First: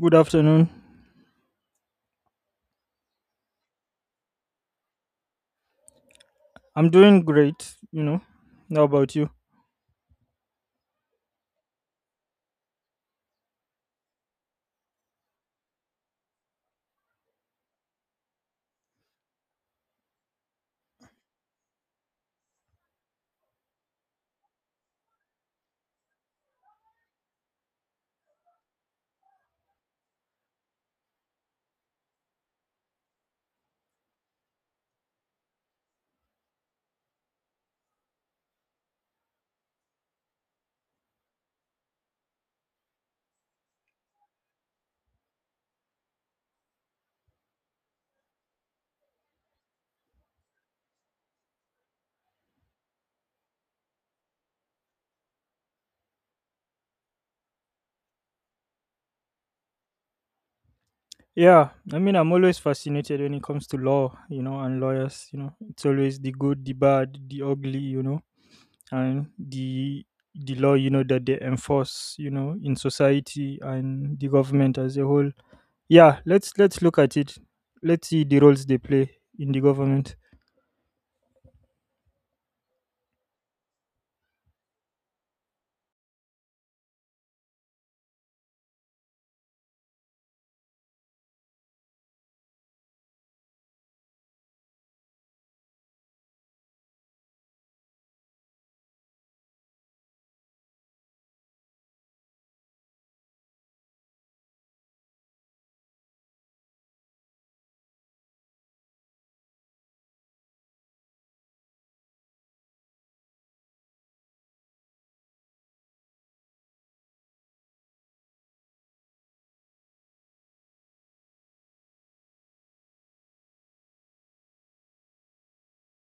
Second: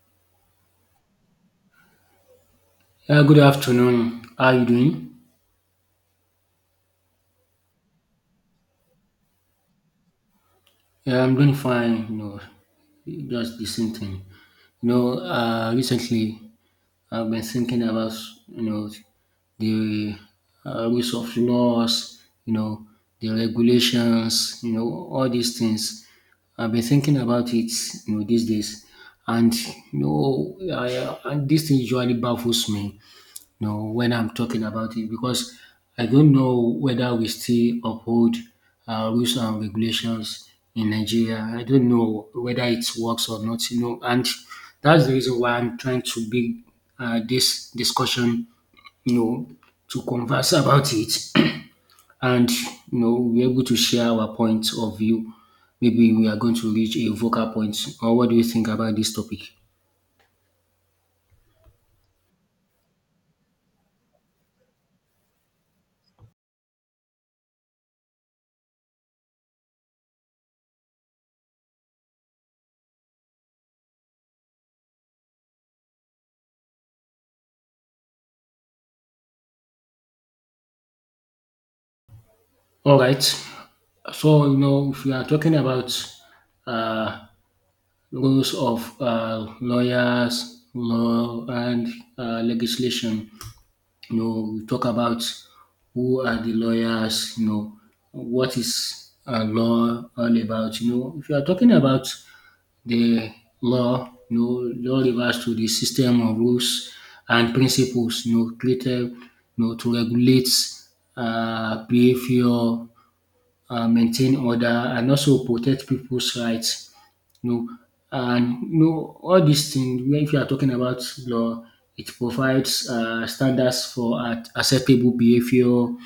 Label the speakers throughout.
Speaker 1: Good afternoon.
Speaker 2: Yeah, good afternoon. How you doing?
Speaker 1: I'm doing great, you know. How about you?
Speaker 2: Yeah, I'm doing fine. Just the same thing. Recently I've been thinking about you know the rules of laws. The regulations. All these things. I've been thinking about it. These days, and and this thing usually baffles me when I'm talking about it, because I don't know whether we still uphold rules and regulations in Nigeria. I don't know whether it works or not, and that's the reason why I'm trying to bring this discussion, you know, to converse about it and, we're able to share our points of view. Maybe we are going to reach a vocal point. Or what do you think about this topic?
Speaker 1: Yeah, I mean, I'm always fascinated when it comes to law, you know, and lawyers, you know. It's always the good, the bad, the ugly, you know, and the law, you know, that they enforce, you know, in society and the government as a whole. Yeah, let's look at it. Let's see the roles they play in the government.
Speaker 2: All right. So, if we are talking about uh, rules of lawyers, law, and legislation. We talk about who are the lawyers. What is law all about. If you are talking about the law, law refers to the system of rules and principles. Created to regulate behavior, maintain order, and also protect people's rights. You know, and you know all these things. When if you are talking about law, it provides standards for acceptable behavior. You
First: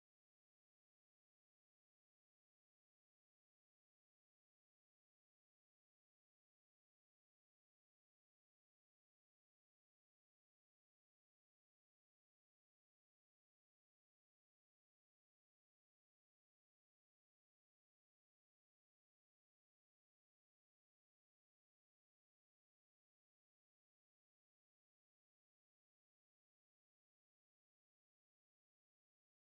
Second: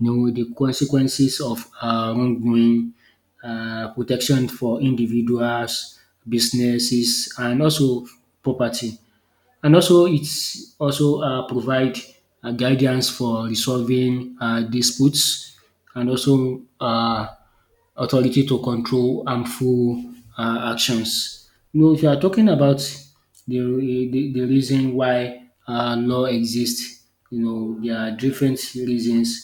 Speaker 2: know The consequences of wrongdoing, protection for individuals, businesses, and also property. And also, it's also provide guidance for resolving disputes and also authority to control harmful actions. If you are talking about the reason why law exists, there are different reasons,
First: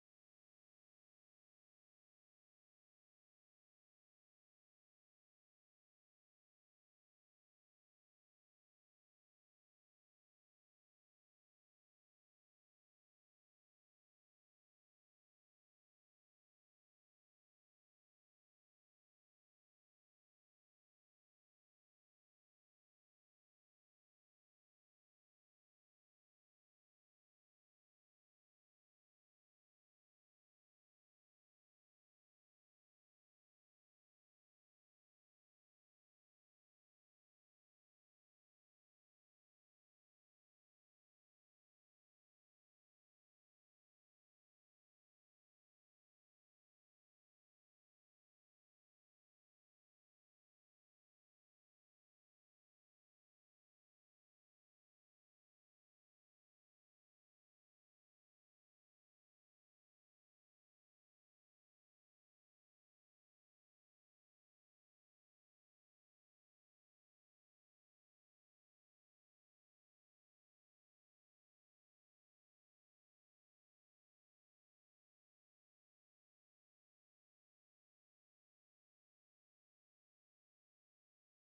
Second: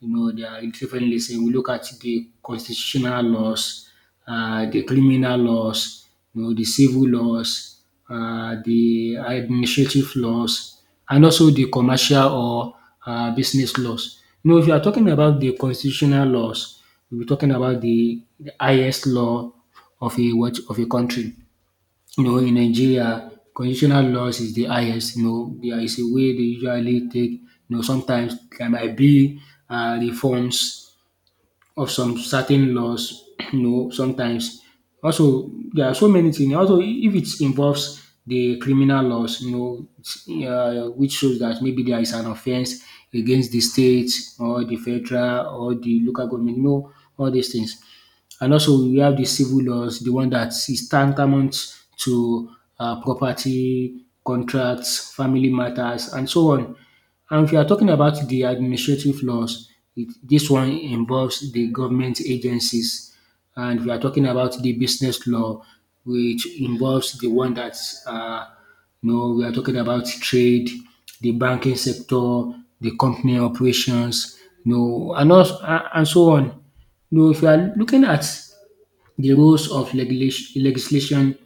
Speaker 2: they are differently saying we look at the constitutional laws, the criminal laws, the civil laws, the administrative laws, and also the commercial or business laws. If you are talking about the constitutional laws, we'll be talking about the highest law of a what of a country. In Nigeria, constitutional laws is the highest. There is a way they usually take. Sometimes there might be reforms of some certain laws. Sometimes also there are so many things. Also, if it involves the criminal laws, it's, which shows that maybe there is an offense against the state or the federal or the local government. All these things. And also we have the civil laws, the one that is tantamount to property, contracts, family matters, and so on. And if you are talking about the administrative laws, this one involves the government agencies. And we are talking about the business law, which involves the one that, uh, we are talking about trade, the banking sector, the company operations, and, also, and so on. Though if you are looking at the roles of legislation,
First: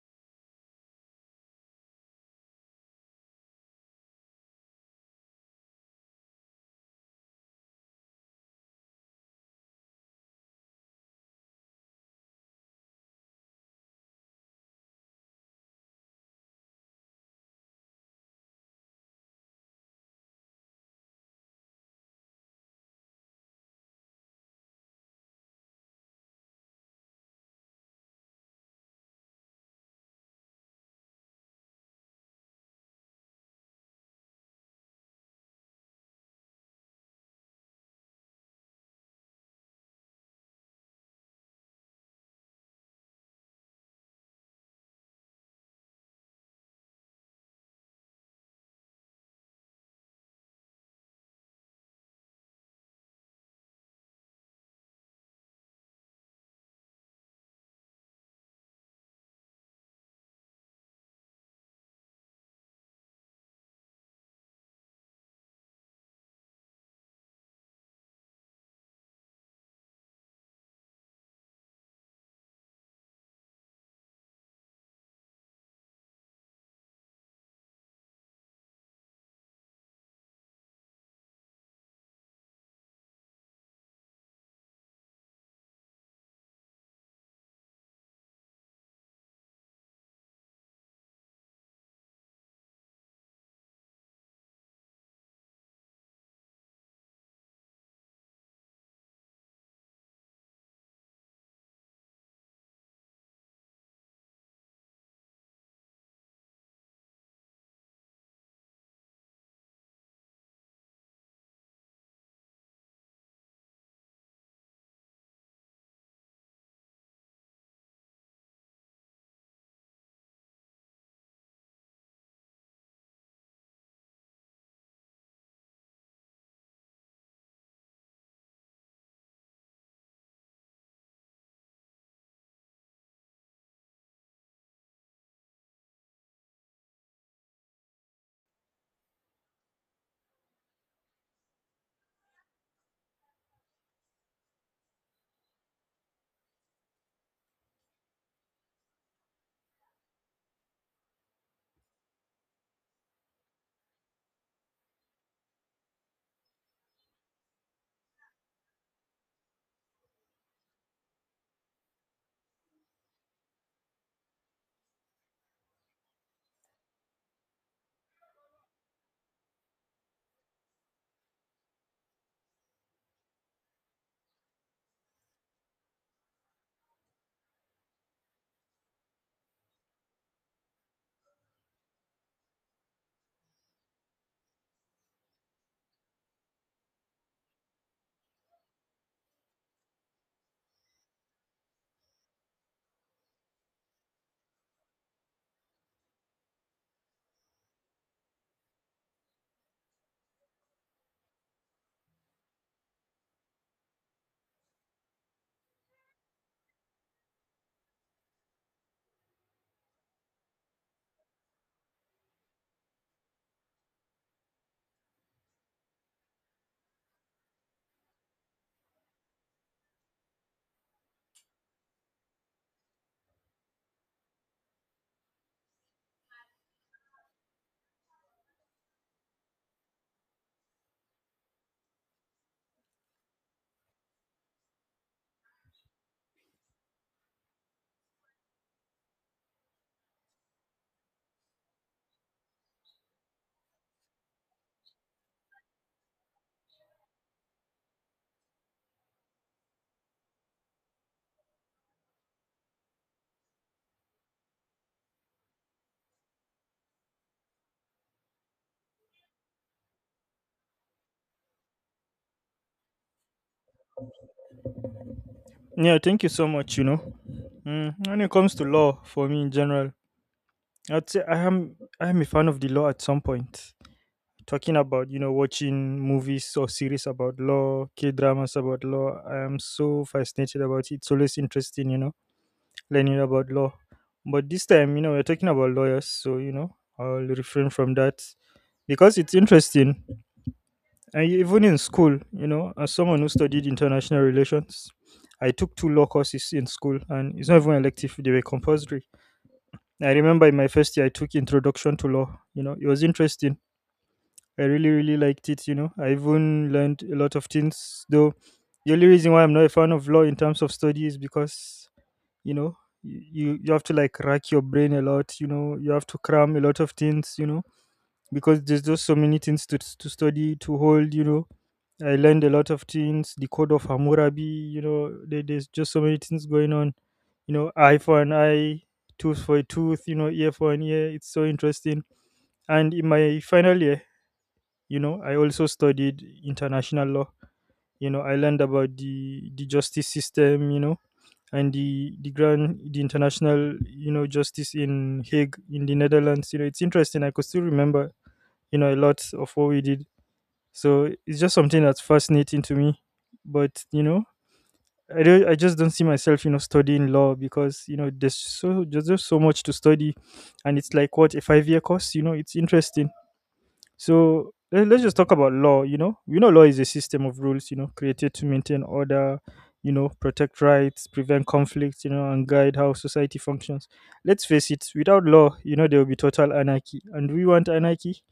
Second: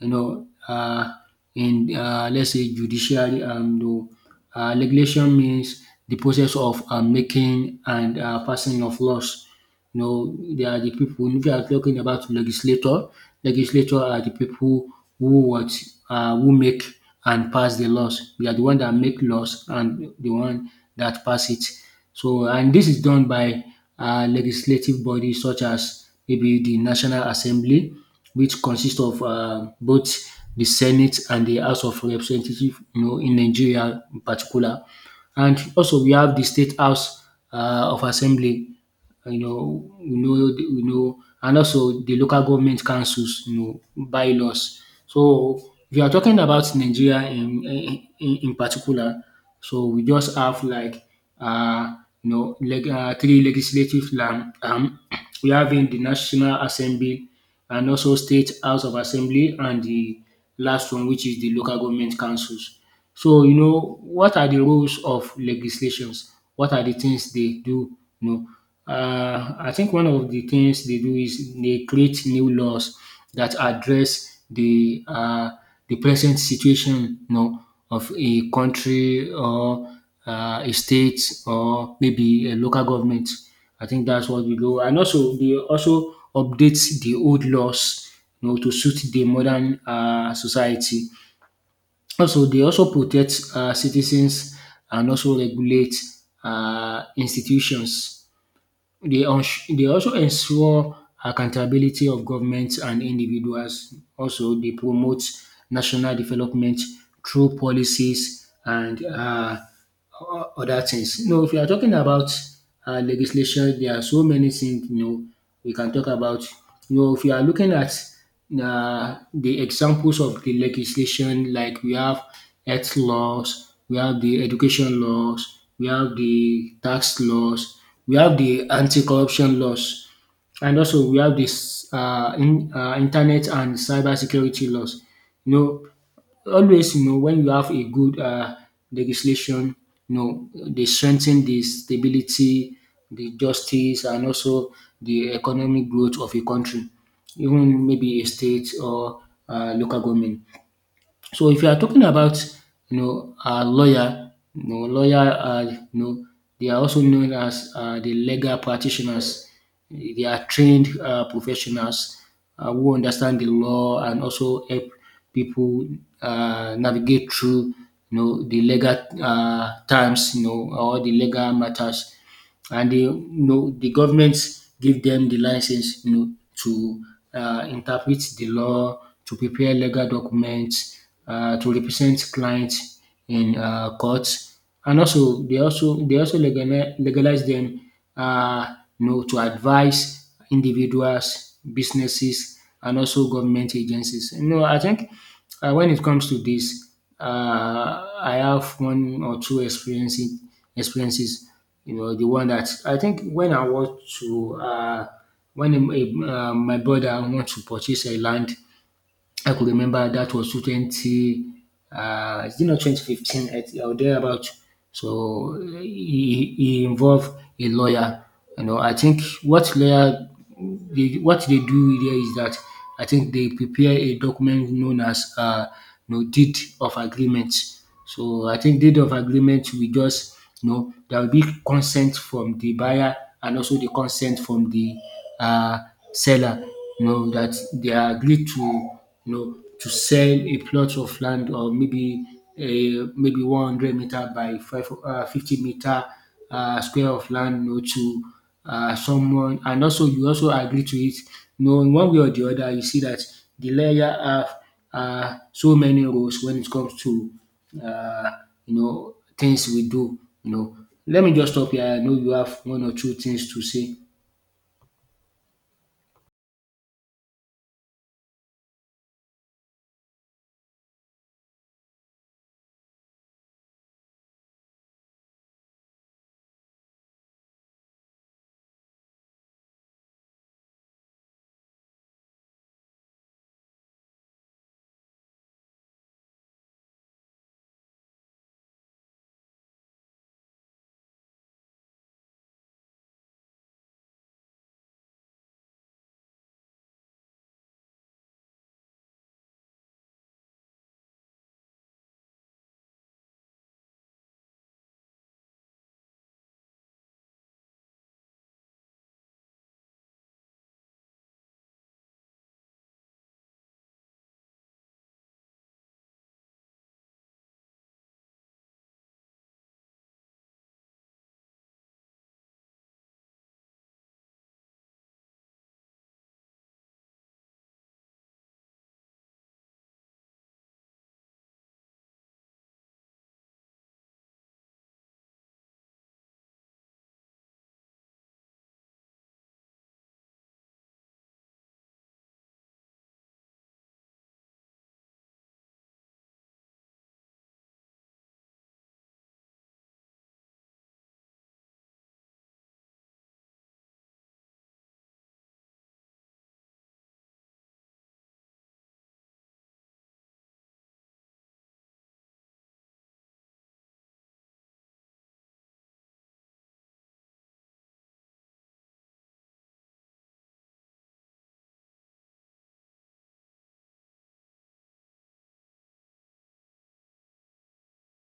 Speaker 2: you know, uh, in let's say judiciary, though, legislation means the process of making and passing of laws. They are the people. If you are talking about legislator, legislator are the people who what who make and pass the laws. They are the one that make laws and the one that pass it. So, and this is done by legislative bodies such as maybe the National Assembly, which consists of both the Senate and the House of Representatives, in Nigeria in particular. And also we have the State House of Assembly, and also the local government councils, bylaws. So if you are talking about Nigeria in particular, so we just have like uh, three legislative arm. We have in the National Assembly, and also state house of assembly, and the last one, which is the local government councils. So what are the roles of legislations? What are the things they do? You I think one of the things they do is they create new laws that address the present situation, of a country or a state or maybe a local government. I think that's what we do. And also, they also update the old laws, to suit the modern society. Also, they also protect citizens and also regulate institutions. They also ensure accountability of governments and individuals. Also, they promote national development through policies and other things. If you are talking about legislation, there are so many things we can talk about. If you are looking at the examples of the legislation, like we have health laws, we have the education laws, we have the tax laws, we have the anti-corruption laws, and also we have this internet and cybersecurity laws. You know, always when you have a good legislation, they strengthen the stability, the justice, and also the economic growth of a country, even maybe a state or local government. So if you are talking about a lawyer, lawyer are, they are also known as the legal practitioners. They are trained professionals who understand the law and also help people navigate through the legal terms, or the legal matters, and they, the government give them the license to interpret the law, to prepare legal documents, to represent clients in courts, and also they also legalize, legalize them, to advise individuals, businesses, and also government agencies. I think when it comes to this, I have one or two experiences. The one that I think, when I want to, when a, my brother want to purchase a land, I could remember that was 20, it's not 2015 or thereabout. So he involved a lawyer. I think what lawyer, what they do there is that I think they prepare a document known as deed of agreement. So I think deed of agreement we just, there will be consent from the buyer and also the consent from the uh, seller, that they agree to, to sell a plot of land, or maybe a maybe 100-meter by five, 50 meter square of land, to someone, and also you also agree to it. In one way or the other, you see that the lawyer have so many roles when it comes to uh, things we do. Let me just stop here. I know you have one or two things to say.
Speaker 1: Yeah, thank you so much. You know, mm, when it comes to law, for me in general, I'd say I am a fan of the law at some point. Talking about, you know, watching movies or series about law, K dramas about law, I am so fascinated about it. It's always interesting, you know, learning about law. But this time, you know, we're talking about lawyers, so, you know, I'll refrain from that because it's interesting. Even in school, you know, as someone who studied international relations, I took two law courses in school, and it's not even elective; they were compulsory. I remember in my first year, I took Introduction to Law. You know, it was interesting. I really, really liked it. You know, I even learned a lot of things. Though the only reason why I'm not a fan of law in terms of study is because, you know, you have to like rack your brain a lot, you know. You have to cram a lot of things, you know, because there's just so many things to study, to hold, you know. I learned a lot of things. The Code of Hammurabi, you know, there's just so many things going on, you know. Eye for an eye, tooth for a tooth, you know, ear for an ear. It's so interesting. And in my final year, you know, I also studied international law. You know, I learned about the justice system, you know, and the international, you know, justice in Hague in the Netherlands. You know, it's interesting. I could still remember, you know, a lot of what we did. So it's just something that's fascinating to me. But, you know, I just don't see myself, you know, studying law because, you know, there's just so much to study. And it's like what, a 5-year course? You know, it's interesting. So let's just talk about law. You know, we know law is a system of rules, you know, created to maintain order, you know, protect rights, prevent conflicts, you know, and guide how society functions. Let's face it, without law, you know, there will be total anarchy. And do we want anarchy?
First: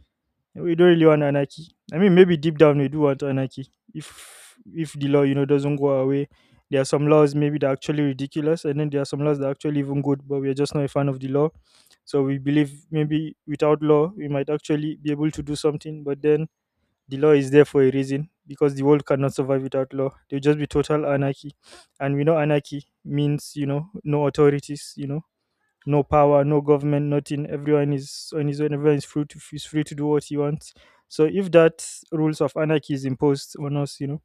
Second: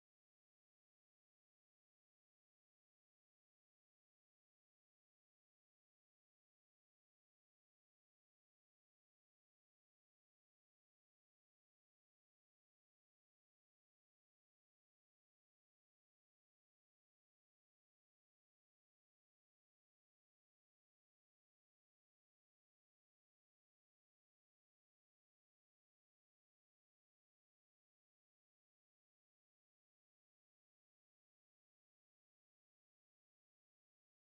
Speaker 1: We don't really want anarchy. I mean, maybe deep down we do want anarchy. If the law, you know, doesn't go our way, there are some laws maybe that are actually ridiculous, and then there are some laws that are actually even good, but we are just not a fan of the law. So we believe maybe without law, we might actually be able to do something. But then the law is there for a reason, because the world cannot survive without law. There'll just be total anarchy, and we know anarchy means, you know, no authorities, you know, no power, no government, nothing. Everyone is on his own. Everyone is free to do what he wants. So if that rules of anarchy is imposed on us, you know,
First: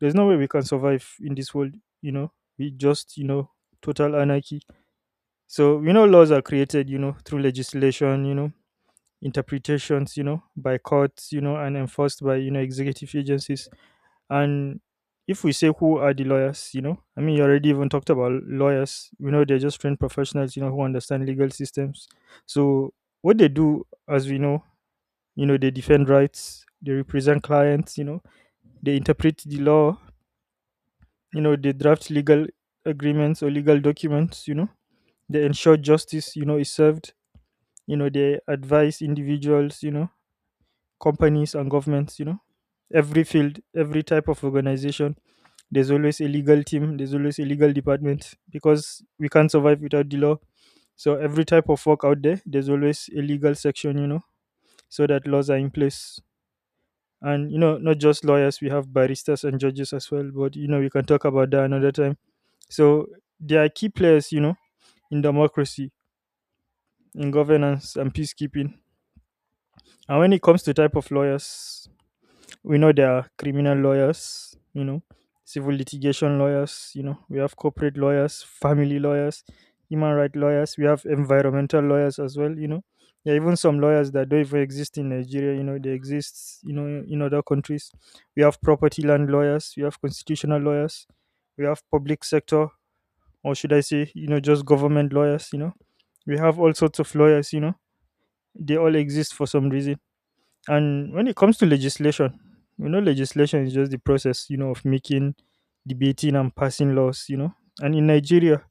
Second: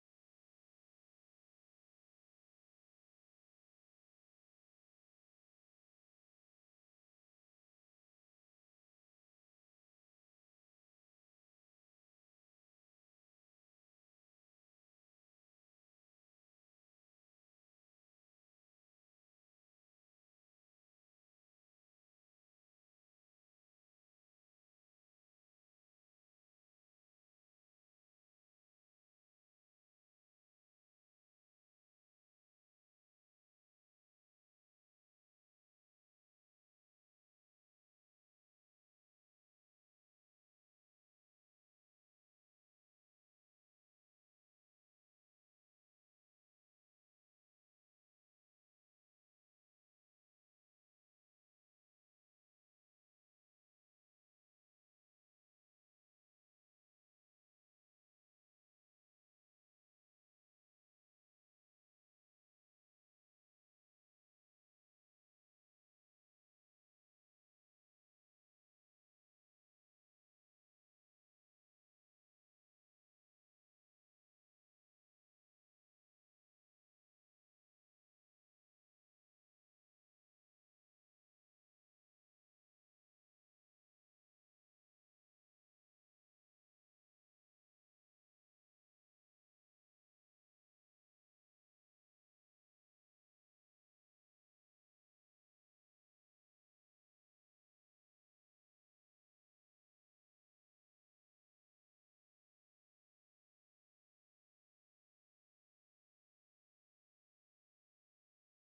Speaker 1: there's no way we can survive in this world. You know, we just, you know, total anarchy. So we know laws are created, you know, through legislation, you know, interpretations, you know, by courts, you know, and enforced by, you know, executive agencies. And if we say who are the lawyers, you know, I mean, you already even talked about lawyers. You know, they're just trained professionals, you know, who understand legal systems. So what they do, as we know, you know, they defend rights, they represent clients, you know, they interpret the law, you know, they draft legal agreements or legal documents, you know, they ensure justice, you know, is served, you know, they advise individuals, you know, companies and governments, you know, every field, every type of organization. There's always a legal team, there's always a legal department because we can't survive without the law. So every type of work out there, there's always a legal section, you know, so that laws are in place. And, you know, not just lawyers, we have baristas and judges as well. But, you know, we can talk about that another time. So they are key players, you know, in democracy, in governance and peacekeeping. And when it comes to type of lawyers, we know there are criminal lawyers, you know, civil litigation lawyers, you know, we have corporate lawyers, family lawyers, human rights lawyers, we have environmental lawyers as well, you know. There are even some lawyers that don't even exist in Nigeria, you know. They exist, you know, in other countries. We have property land lawyers, we have constitutional lawyers, we have public sector, or should I say, you know, just government lawyers, you know. We have all sorts of lawyers, you know. They all exist for some reason. And when it comes to legislation, you know, legislation is just the process, you know, of making, debating, and passing laws, you know. And in Nigeria,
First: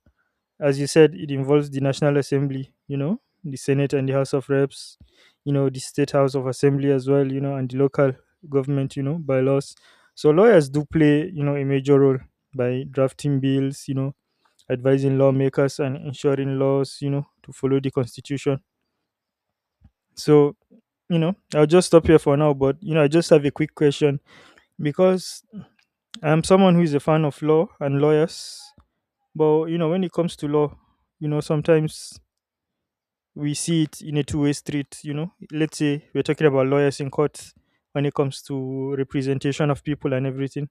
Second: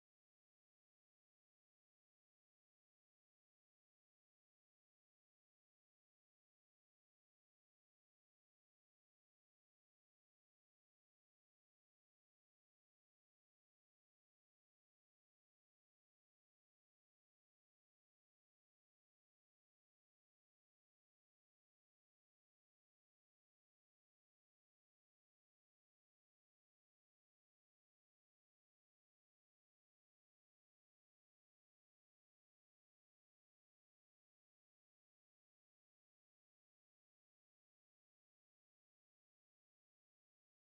Speaker 1: as you said, it involves the National Assembly, you know, the Senate and the House of Reps, you know, the State House of Assembly as well, you know, and the local government, you know, bylaws. So lawyers do play, you know, a major role by drafting bills, you know, advising lawmakers and ensuring laws, you know, to follow the Constitution. So, you know, I'll just stop here for now. But, you know, I just have a quick question because I'm someone who is a fan of law and lawyers. But, you know, when it comes to law, you know, sometimes we see it in a two-way street. You know, let's say we're talking about lawyers in court. When it comes to representation of people and everything,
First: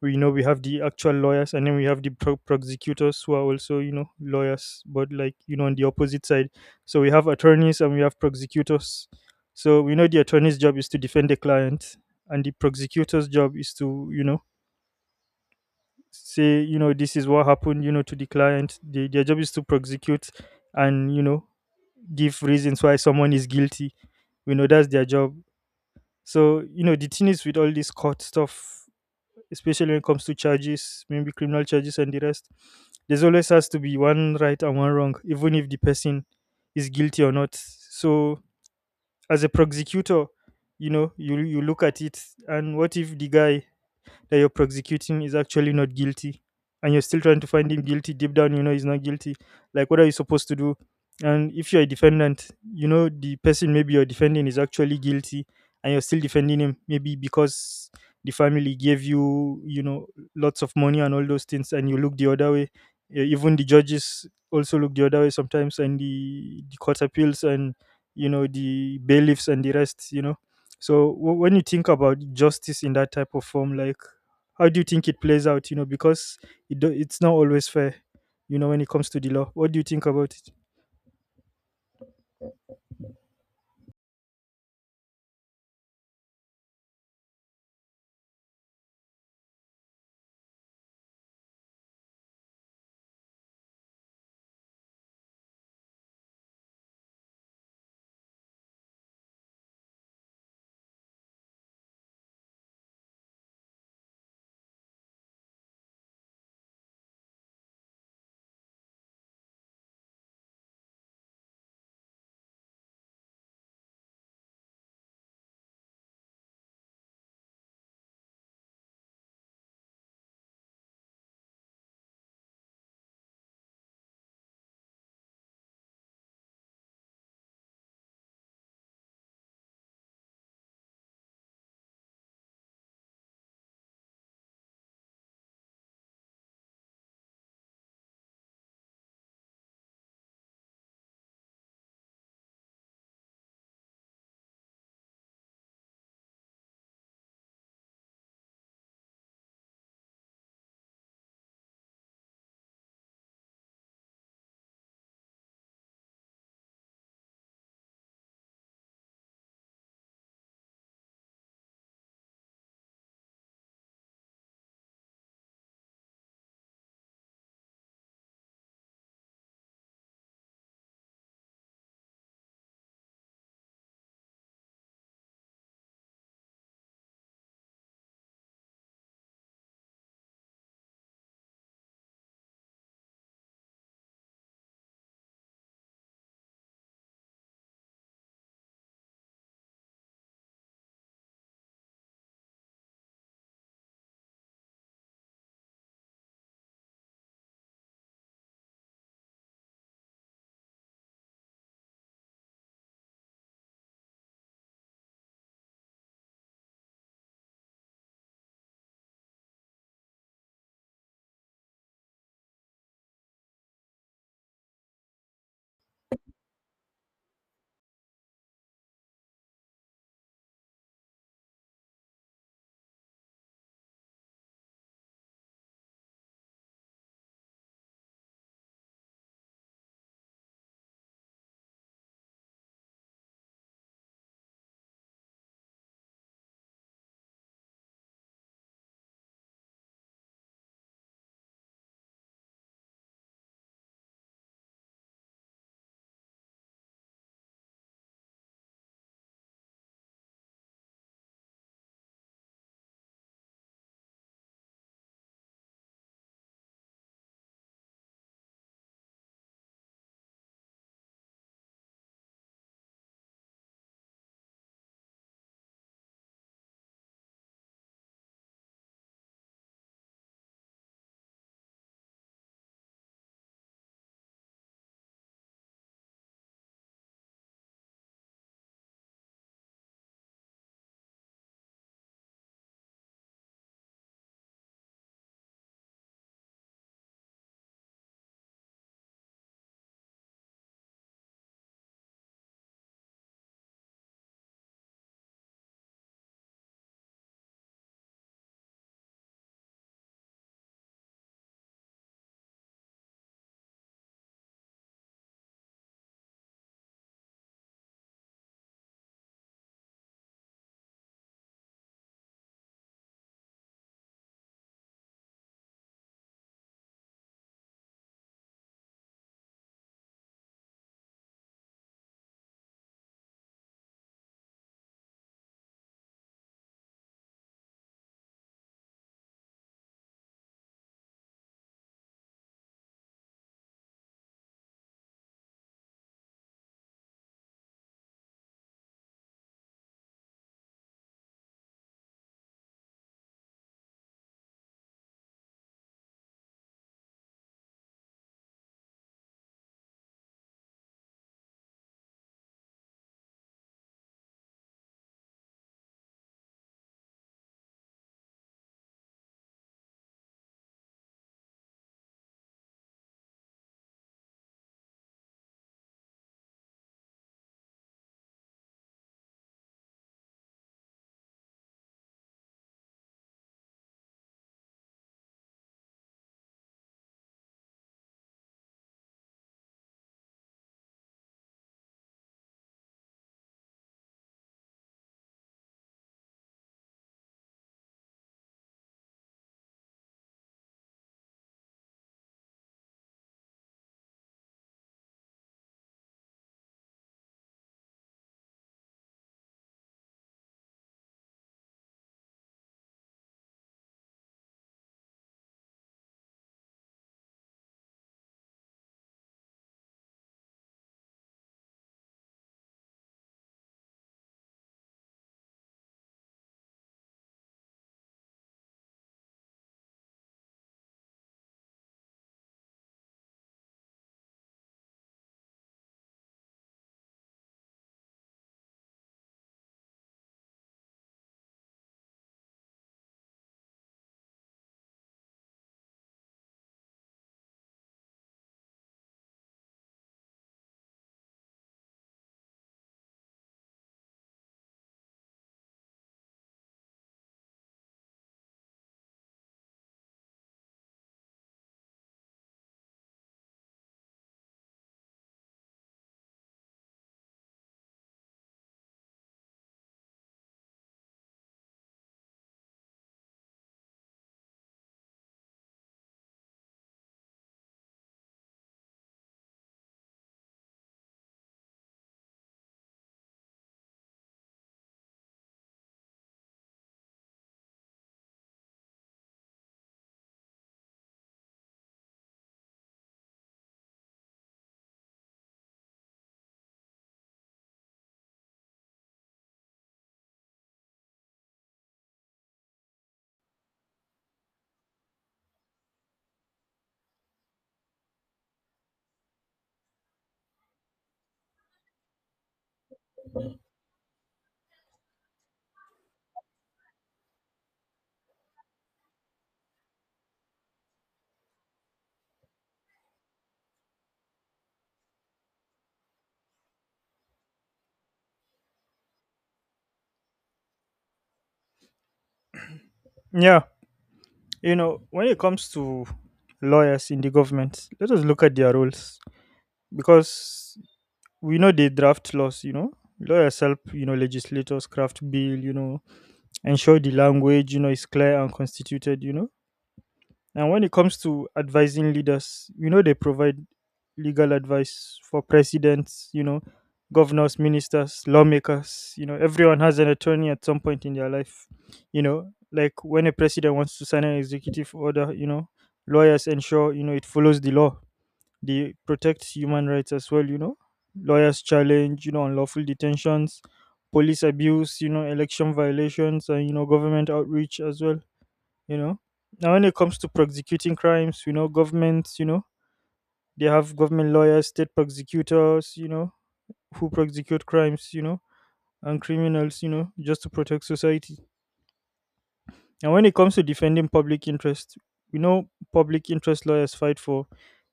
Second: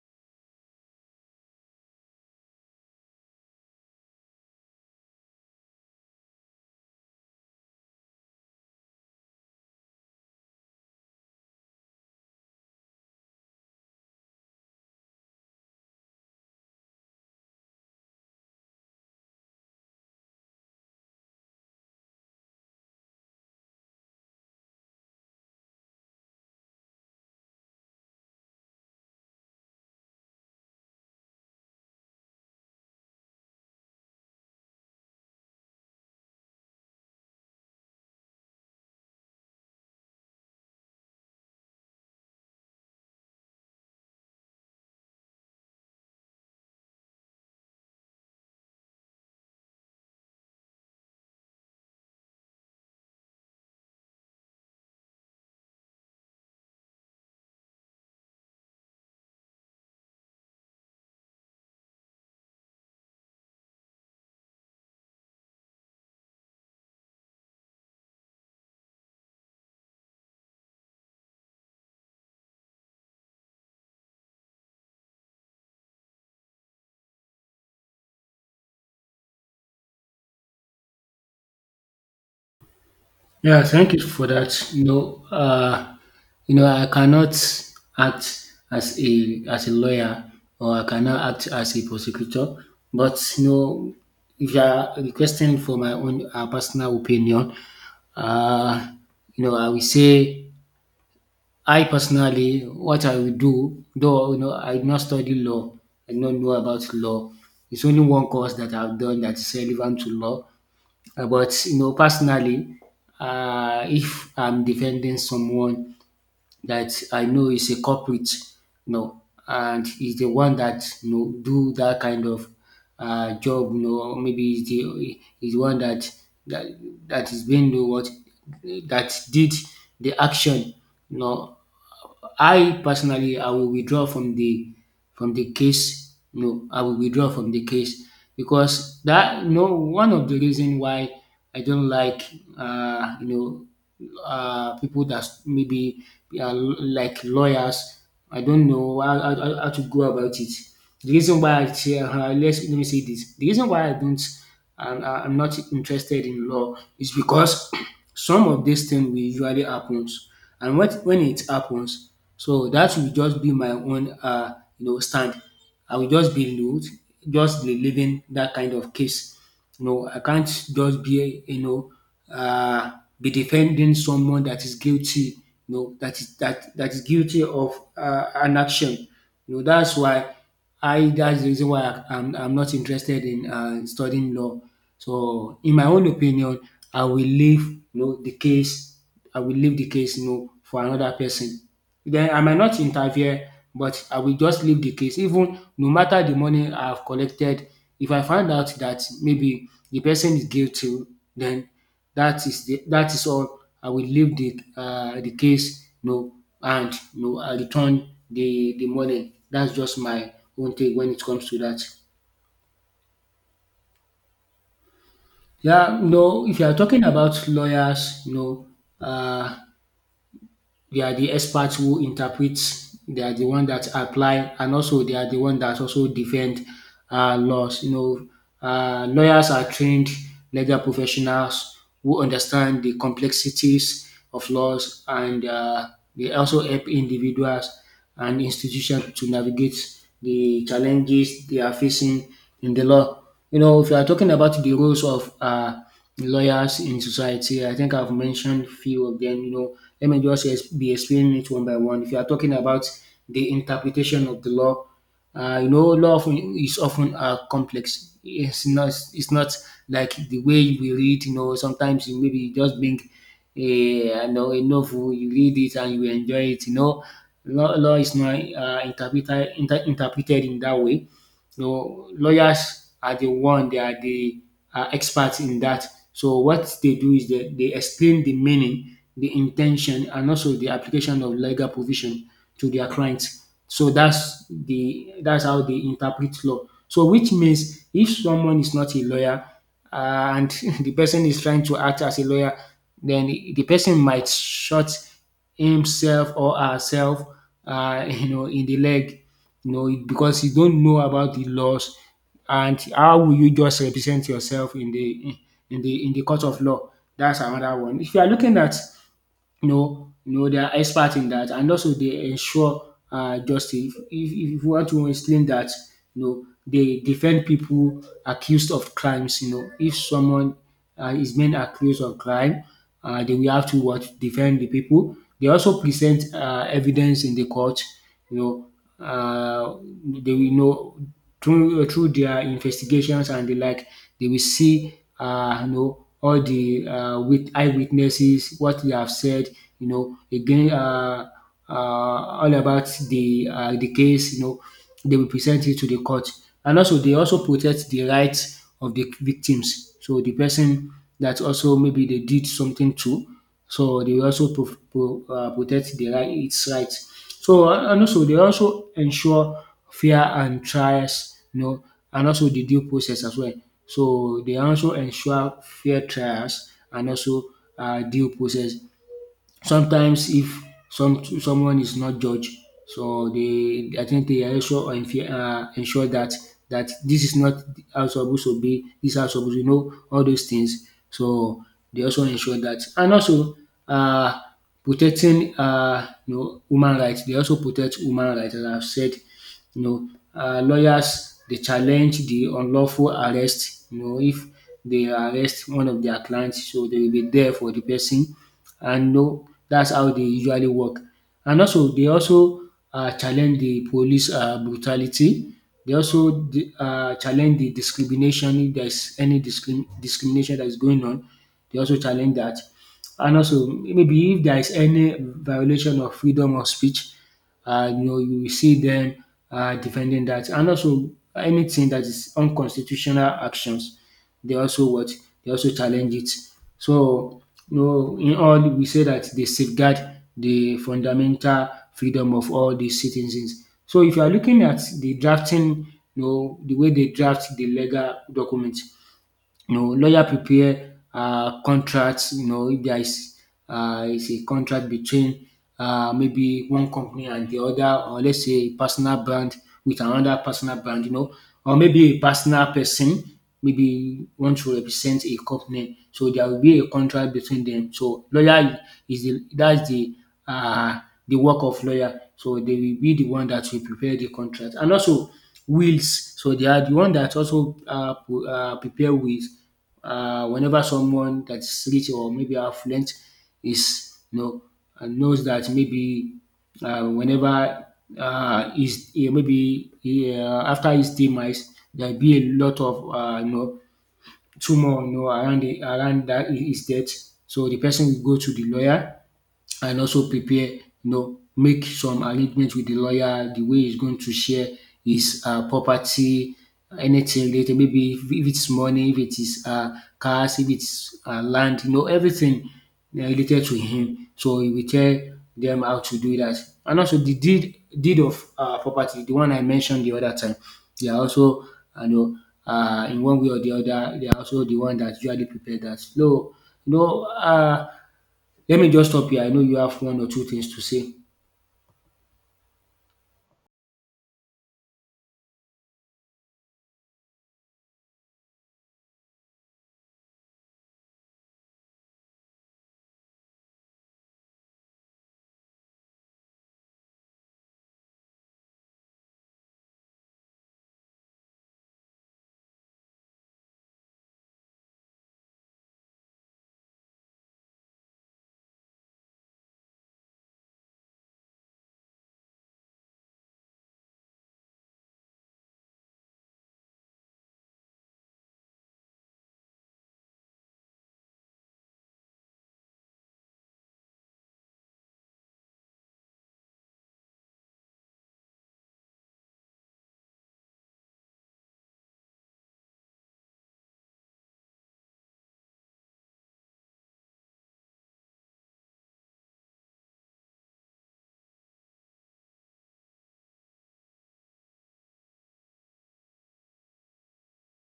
Speaker 1: we know we have the actual lawyers, and then we have the prosecutors who are also, you know, lawyers, but like, you know, on the opposite side. So we have attorneys and we have prosecutors. So we know the attorney's job is to defend the client, and the prosecutor's job is to, you know, say, you know, this is what happened, you know, to their job is to prosecute. And, you know, give reasons why someone is guilty. We know that's their job. So, you know, the thing is with all this court stuff, especially when it comes to charges, maybe criminal charges and the rest. There's always has to be one right and one wrong, even if the person is guilty or not. So as a prosecutor, you know, you look at it, and what if the guy that you're prosecuting is actually not guilty and you're still trying to find him guilty? Deep down, you know, he's not guilty. Like, what are you supposed to do? And if you're a defendant, you know, the person maybe you're defending is actually guilty, and you're still defending him, maybe because the family gave you, you know, lots of money and all those things, and you look the other way. Even the judges also look the other way sometimes, and the court appeals and, you know, the bailiffs and the rest, you know. So when you think about justice in that type of form, like, how do you think it plays out? You know, because it's not always fair. You know, when it comes to the law, what do you think about it?
Speaker 2: Yeah, thank you for that. I cannot act as a lawyer, or I cannot act as a prosecutor, but if you are requesting for my own personal opinion, uh, I will say I personally, what I will do, though I did not study law, I do not know about law. It's only one course that I've done that is relevant to law. But personally, if I'm defending someone that I know is a culprit, you know, and is the one that do that kind of job, maybe is the one that that that is being the what, that did the action, you know, I personally I will withdraw from the case. No, I will withdraw from the case, because that, one of the reason why I don't like people that maybe are like lawyers. I don't know how to go about it. The reason why I say, let's, let me say this. The reason why I don't, and I'm not interested in law is because some of these things will usually happens, and when it happens, so that will just be my own, stand. I will just be rude, just be living that kind of case. I can't just be, uh, be defending someone that is guilty, that is guilty of an action, that's why I that's the reason why I'm not interested in studying law. So in my own opinion, I will leave, the case, I will leave the case, for another person. Then I might not interfere, but I will just leave the case. Even no matter the money I have collected, if I find out that maybe the person is guilty, then that is all. I will leave the case. And I return the money. That's just my own take when it comes to that. Yeah, no, if you are talking about lawyers, um they are the experts who interpret. They are the one that apply, and also they are the one that also defend laws. Lawyers are trained legal professionals who understand the complexities of laws, and they also help individuals and institutions to navigate the challenges they are facing in the law. You know, if you are talking about the roles of lawyers in society, I think I've mentioned few of them. Let me just be explaining it one by one. If you are talking about the interpretation of the law, law often is often complex. It's not like the way we read. You know, sometimes you maybe just bring a a novel, you read it and you enjoy it. Law is not interpreted in that way. So lawyers are the one, they are the experts in that. So what they do is, they explain the meaning, the intention, and also the application of legal provision to their clients. So that's how they interpret law. So which means if someone is not a lawyer, and the person is trying to act as a lawyer, then the person might shot himself or herself, in the leg, because you don't know about the laws, and how will you just represent yourself in the court of law? That's another one. If you are looking at, no, no, they are expert in that, and also they ensure justice. If you want to explain that, they defend people accused of crimes. You know, if someone is being accused of crime, they will have to what defend the people. They also present evidence in the court you know, uh, they will know through their investigations and the like. They will see all the with eyewitnesses, what they have said, again, all about the case, they will present it to the court. And also they also protect the rights of the victims. So the person that also maybe they did something to, so they also protect the right its rights. So and also they also ensure fair and trials, and also the due process as well. So they also ensure fair trials and also due process. Sometimes, if someone is not judged, so they, I think, they are also ensure that, this is not how it's supposed to be, this is how it's supposed to. All those things. So they also ensure that, and also uh protecting, human rights. They also protect human rights, as I've said. you know lawyers, they challenge the unlawful arrest. If they arrest one of their clients, so they will be there for the person. And no, that's how they usually work. And also, they also challenge the police brutality. They also challenge the discrimination if there's any discrimination that is going on. They also challenge that. And also, maybe if there is any violation of freedom of speech, you will see them defending that. And also, anything that is unconstitutional actions, they also what, they also challenge it. So, in all, we say that they safeguard the fundamental freedom of all the citizens. So, if you are looking at the drafting, the way they draft the legal document, lawyer prepare contracts. You know, if there is a contract between, maybe one company and the other, or let's say a personal brand with another personal brand, or maybe a personal person maybe want to represent a company, so there will be a contract between them. So lawyer is the that's uh, the work of lawyer. So they will be the one that will prepare the contract, and also wheels. So they are the one that also prepare wheels whenever someone that's rich or maybe affluent is, knows that maybe, whenever is eh, maybe eh, after his demise there'll be a lot of tumor around around that his death. So the person will go to the lawyer and also prepare, make some arrangement with the lawyer, the way he's going to share his property, anything related, maybe if it's money, if it is cars, if it's land, everything related to him. So he will tell them how to do that. And also the deed of property, the one I mentioned the other time, they are also, you know, in one way or the other, they are also the one that usually prepare that. So, you know, uh, let me just stop here. I know you have one or two things to say.
Speaker 1: Yeah, you know, when it comes to lawyers in the government, let us look at their roles because we know they draft laws. You know, lawyers help, you know, legislators craft bill. You know, ensure the language, you know, is clear and constituted, you know. And when it comes to advising leaders, you know, they provide legal advice for presidents, you know, governors, ministers, lawmakers, you know. Everyone has an attorney at some point in their life, you know, like when a president wants to sign an executive order, you know, lawyers ensure, you know, it follows the law. They protect human rights as well, you know. Lawyers challenge, you know, unlawful detentions, police abuse, you know, election violations, and, you know, government outreach as well, you know. Now, when it comes to prosecuting crimes, you know, governments, you know, they have government lawyers, state prosecutors, you know, who prosecute crimes, you know, and criminals, you know, just to protect society. And when it comes to defending public interest, we know, public interest lawyers fight for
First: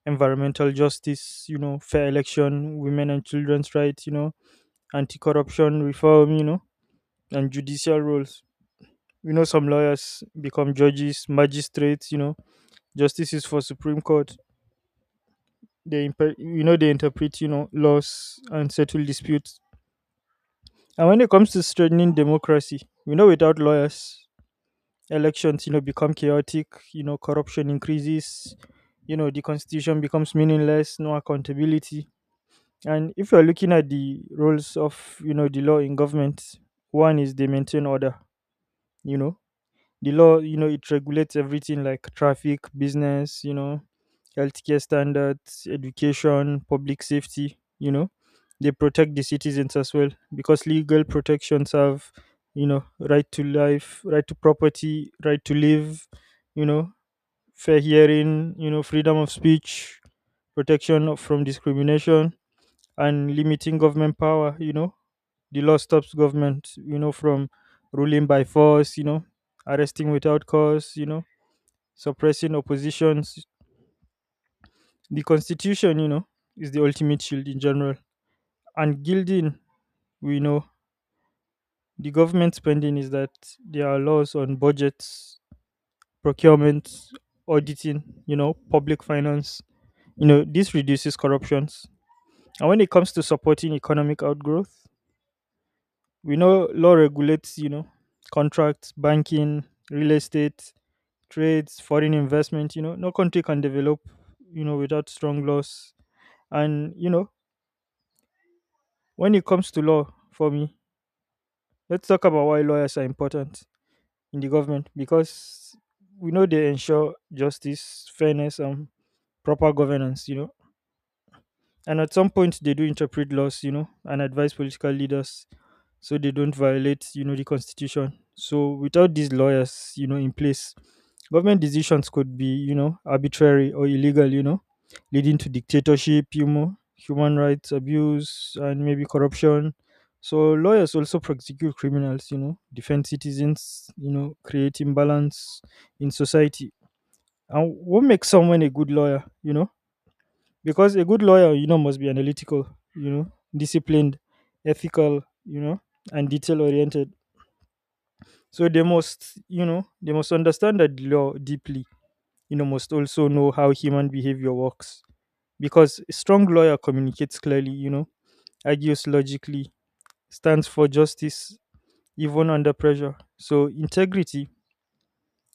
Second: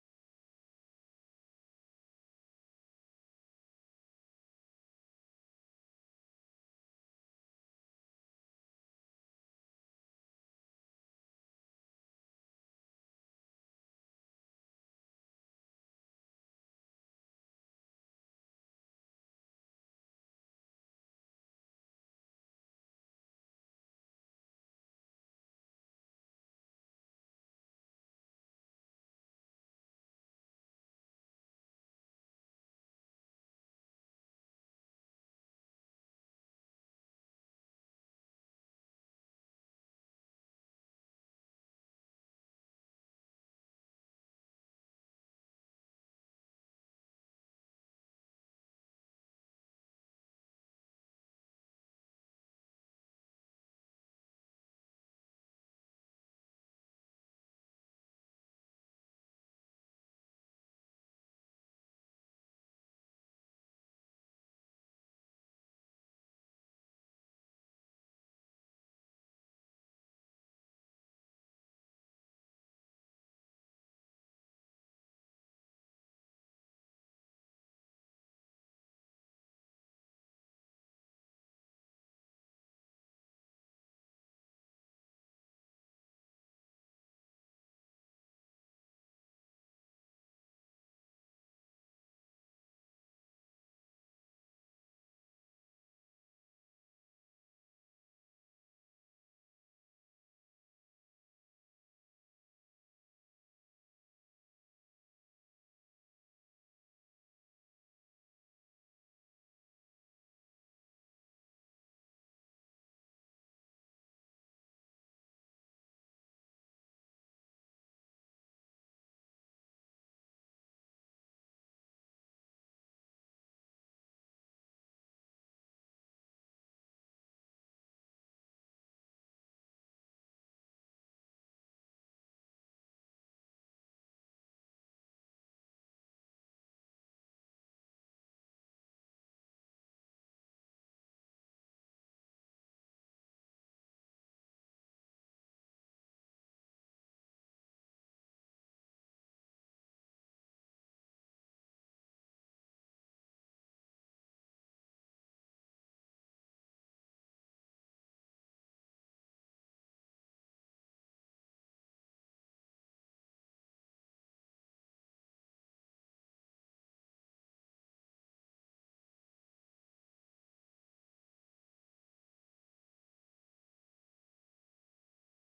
Speaker 1: environmental justice, fair election, women and children's rights, anti corruption reform, and judicial roles. Some lawyers become judges, magistrates, justices for Supreme Court. They interpret laws and settle disputes. And when it comes to strengthening democracy, without lawyers, elections become chaotic. Corruption increases. The constitution becomes meaningless. No accountability. And if you're looking at the roles of the law in government, one is they maintain order you know the law it regulates everything like traffic, business, healthcare standards, education, public safety. They protect the citizens as well because legal protections have right to life, right to property, right to live you know fair hearing, freedom of speech, protection from discrimination, and limiting government power. The law stops government from ruling by force, arresting without cause, suppressing oppositions. The constitution is the ultimate shield in general. And gilding, we know, the government spending is that there are laws on budgets, procurement, auditing, public finance. This reduces corruptions. And when it comes to supporting economic outgrowth, we know law regulates contracts, banking, real estate, trades, foreign investment. No country can develop, without strong laws. And when it comes to law, for me, let's talk about why lawyers are important in the government because we know they ensure justice, fairness, and proper governance. And at some point they do interpret laws. And advise political leaders so they don't violate the constitution. So without these lawyers, in place, government decisions could be arbitrary or illegal, leading to dictatorship, human rights abuse, and maybe corruption. So lawyers also prosecute criminals, defend citizens, create imbalance in society. And what makes someone a good lawyer? Because a good lawyer must be analytical, you know, disciplined, ethical, and detail oriented. So they must understand the law deeply. Must also know how human behavior works because a strong lawyer communicates clearly, argues logically, stands for justice even under pressure. So integrity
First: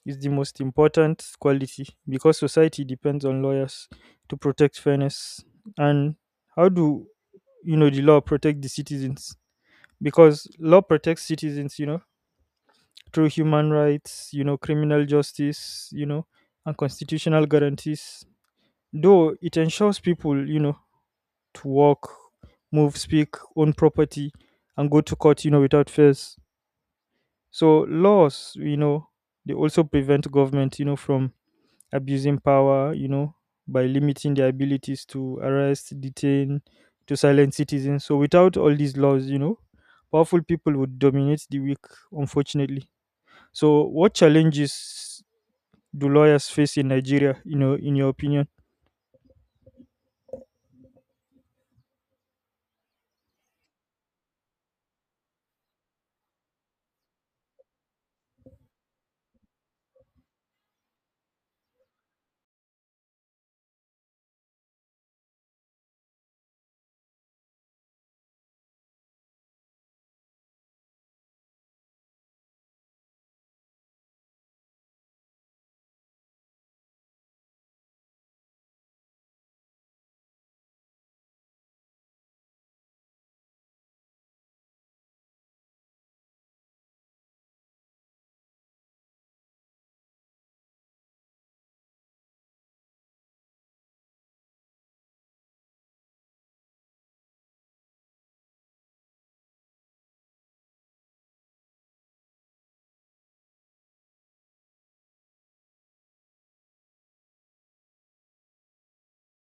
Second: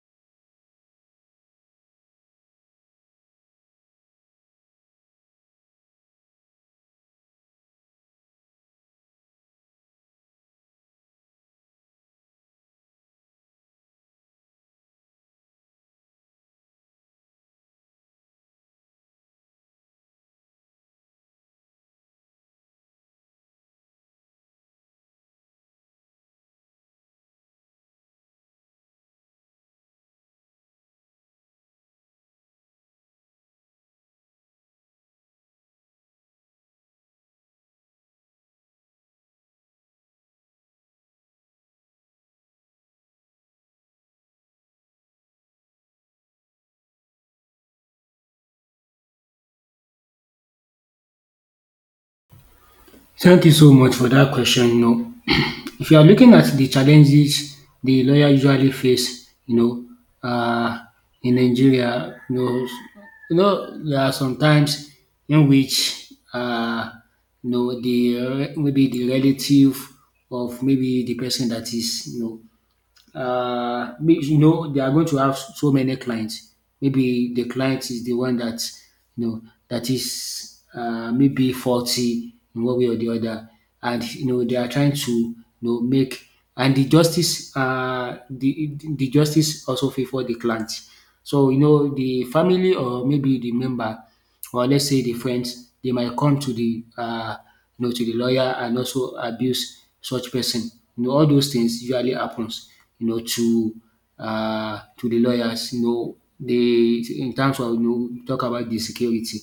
Speaker 1: is the most important quality because society depends on lawyers to protect fairness. And how do you know the law protect the citizens? Because law protects citizens through human rights, criminal justice, and constitutional guarantees. Though it ensures people to walk, move, speak, own property, and go to court, without fears. So laws they also prevent government from abusing power, by limiting their abilities to arrest, detain, to silence citizens. So without all these laws, powerful people would dominate the weak, unfortunately. So what challenges do lawyers face in Nigeria, in your opinion?
Speaker 2: Thank you so much for that question. If you are looking at the challenges the lawyer usually face, uh, in Nigeria, there are some times in which, the maybe the relative of maybe the person that is, means, they are going to have so many clients. Maybe the client is the one that, you know that is maybe faulty in one way or the other, and they are trying to, make, and the justice, the justice also favor the client. So the family, or maybe the member, or let's say the friends, they might come to the to the lawyer and also abuse such person. All those things usually happens, you know to to the lawyers. They, in terms of, talk about the security.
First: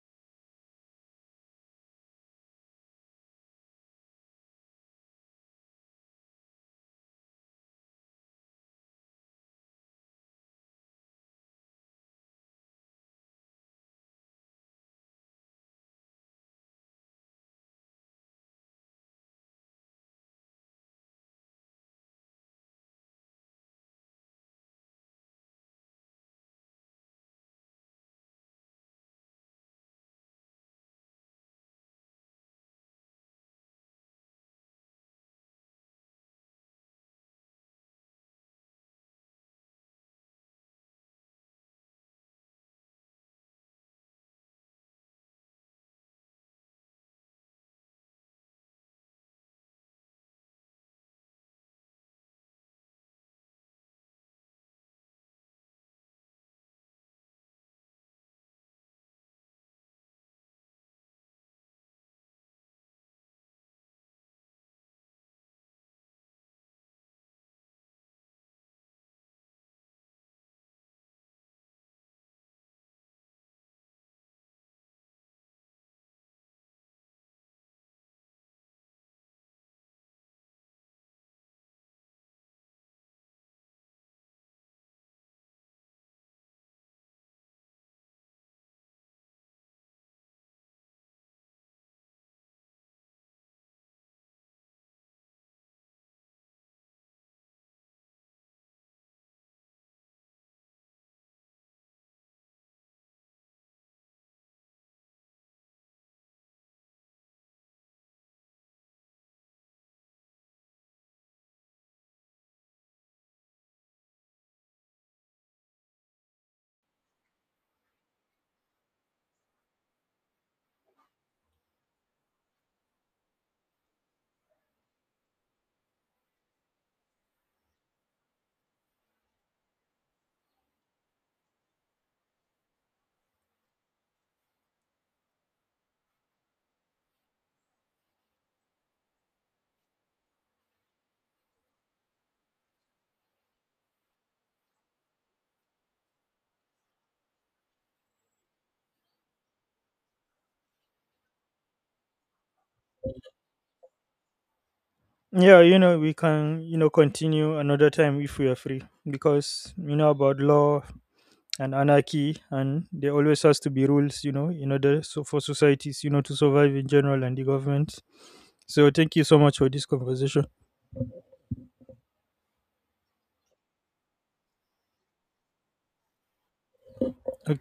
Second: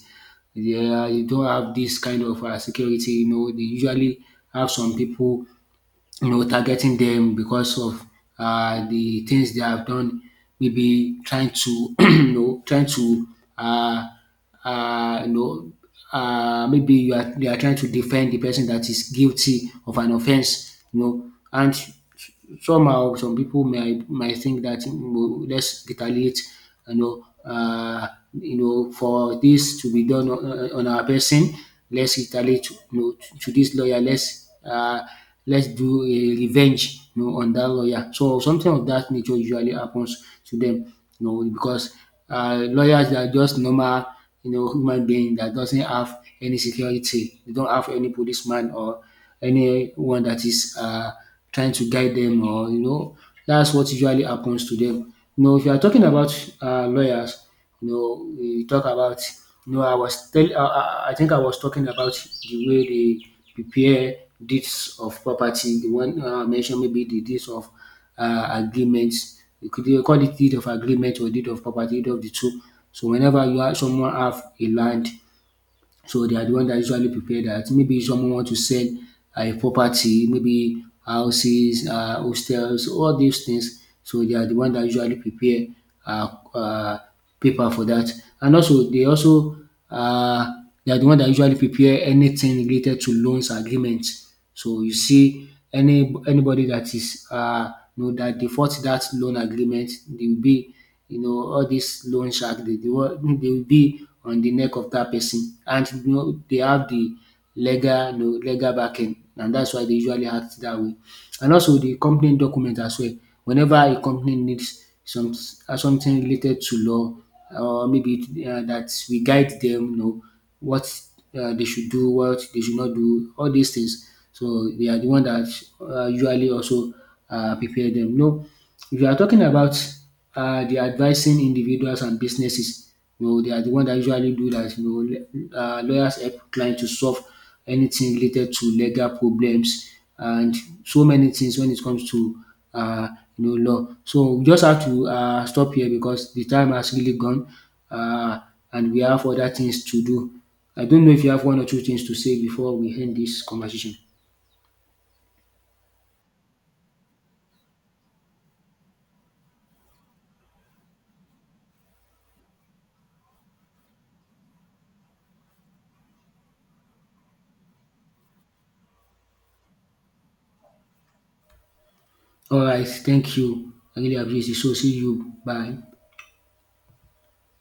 Speaker 2: They are, you don't have this kind of security. They usually have some people, targeting them because of the things they have done, maybe trying to, trying to, uh, uh, you know, maybe you are, they are trying to defend the person that is guilty of an offense, and somehow some people might think dat, let's retaliate, you know um for this to be done on, on our person. Let's retaliate, to this lawyer, let's, let's do a revenge on that lawyer. So something of that nature usually happens to them. Because lawyers are just normal, human being that doesn't have any security. They don't have any policeman or anyone that is trying to guide them, or that's what usually happens to them. If you are talking about lawyers, we talk about, I was tell, I think I was talking about the way they prepare deeds of property. The one I mentioned, maybe the deeds of agreements. You could, you call it deed of agreement or deed of property, deed of the two. So whenever you have someone have a land, so they are the one that usually prepare that. Maybe someone want to sell a property, maybe houses, hostels, all these things. So they are the one that usually prepare uh, uh, paper for that. And also uh, they are the one that usually prepare anything related to loans agreement. So you see anybody that is that default that loan agreement, they will be, all dis loan shark, dey will be on the neck of dat person, and they have the legal, legal backing, and dats why dey usually act dat way. And also the company document as well. Whenever a company needs some something related to law, or maybe that we guide them, what, they should do, what they should not do, all these things. So we are the one that usually also prepare them. No, if you are talking about the advising individuals and businesses, they are the one that usually do that. Lawyers help clients to solve anything related to legal problems and so many things when it comes to law. So we just have to stop here because the time has really gone, um and we have other things to do. I don't know if you have one or two things to say before we end this conversation.
Speaker 1: Yeah, we can continue another time if we are free because you know about law and anarchy, and there always has to be rules, in order so for societies, to survive in general and the government. So thank you so much for this conversation.
Speaker 2: Alright, thank you. I really appreciate it. So see you. Bye.
Speaker 1: Okay.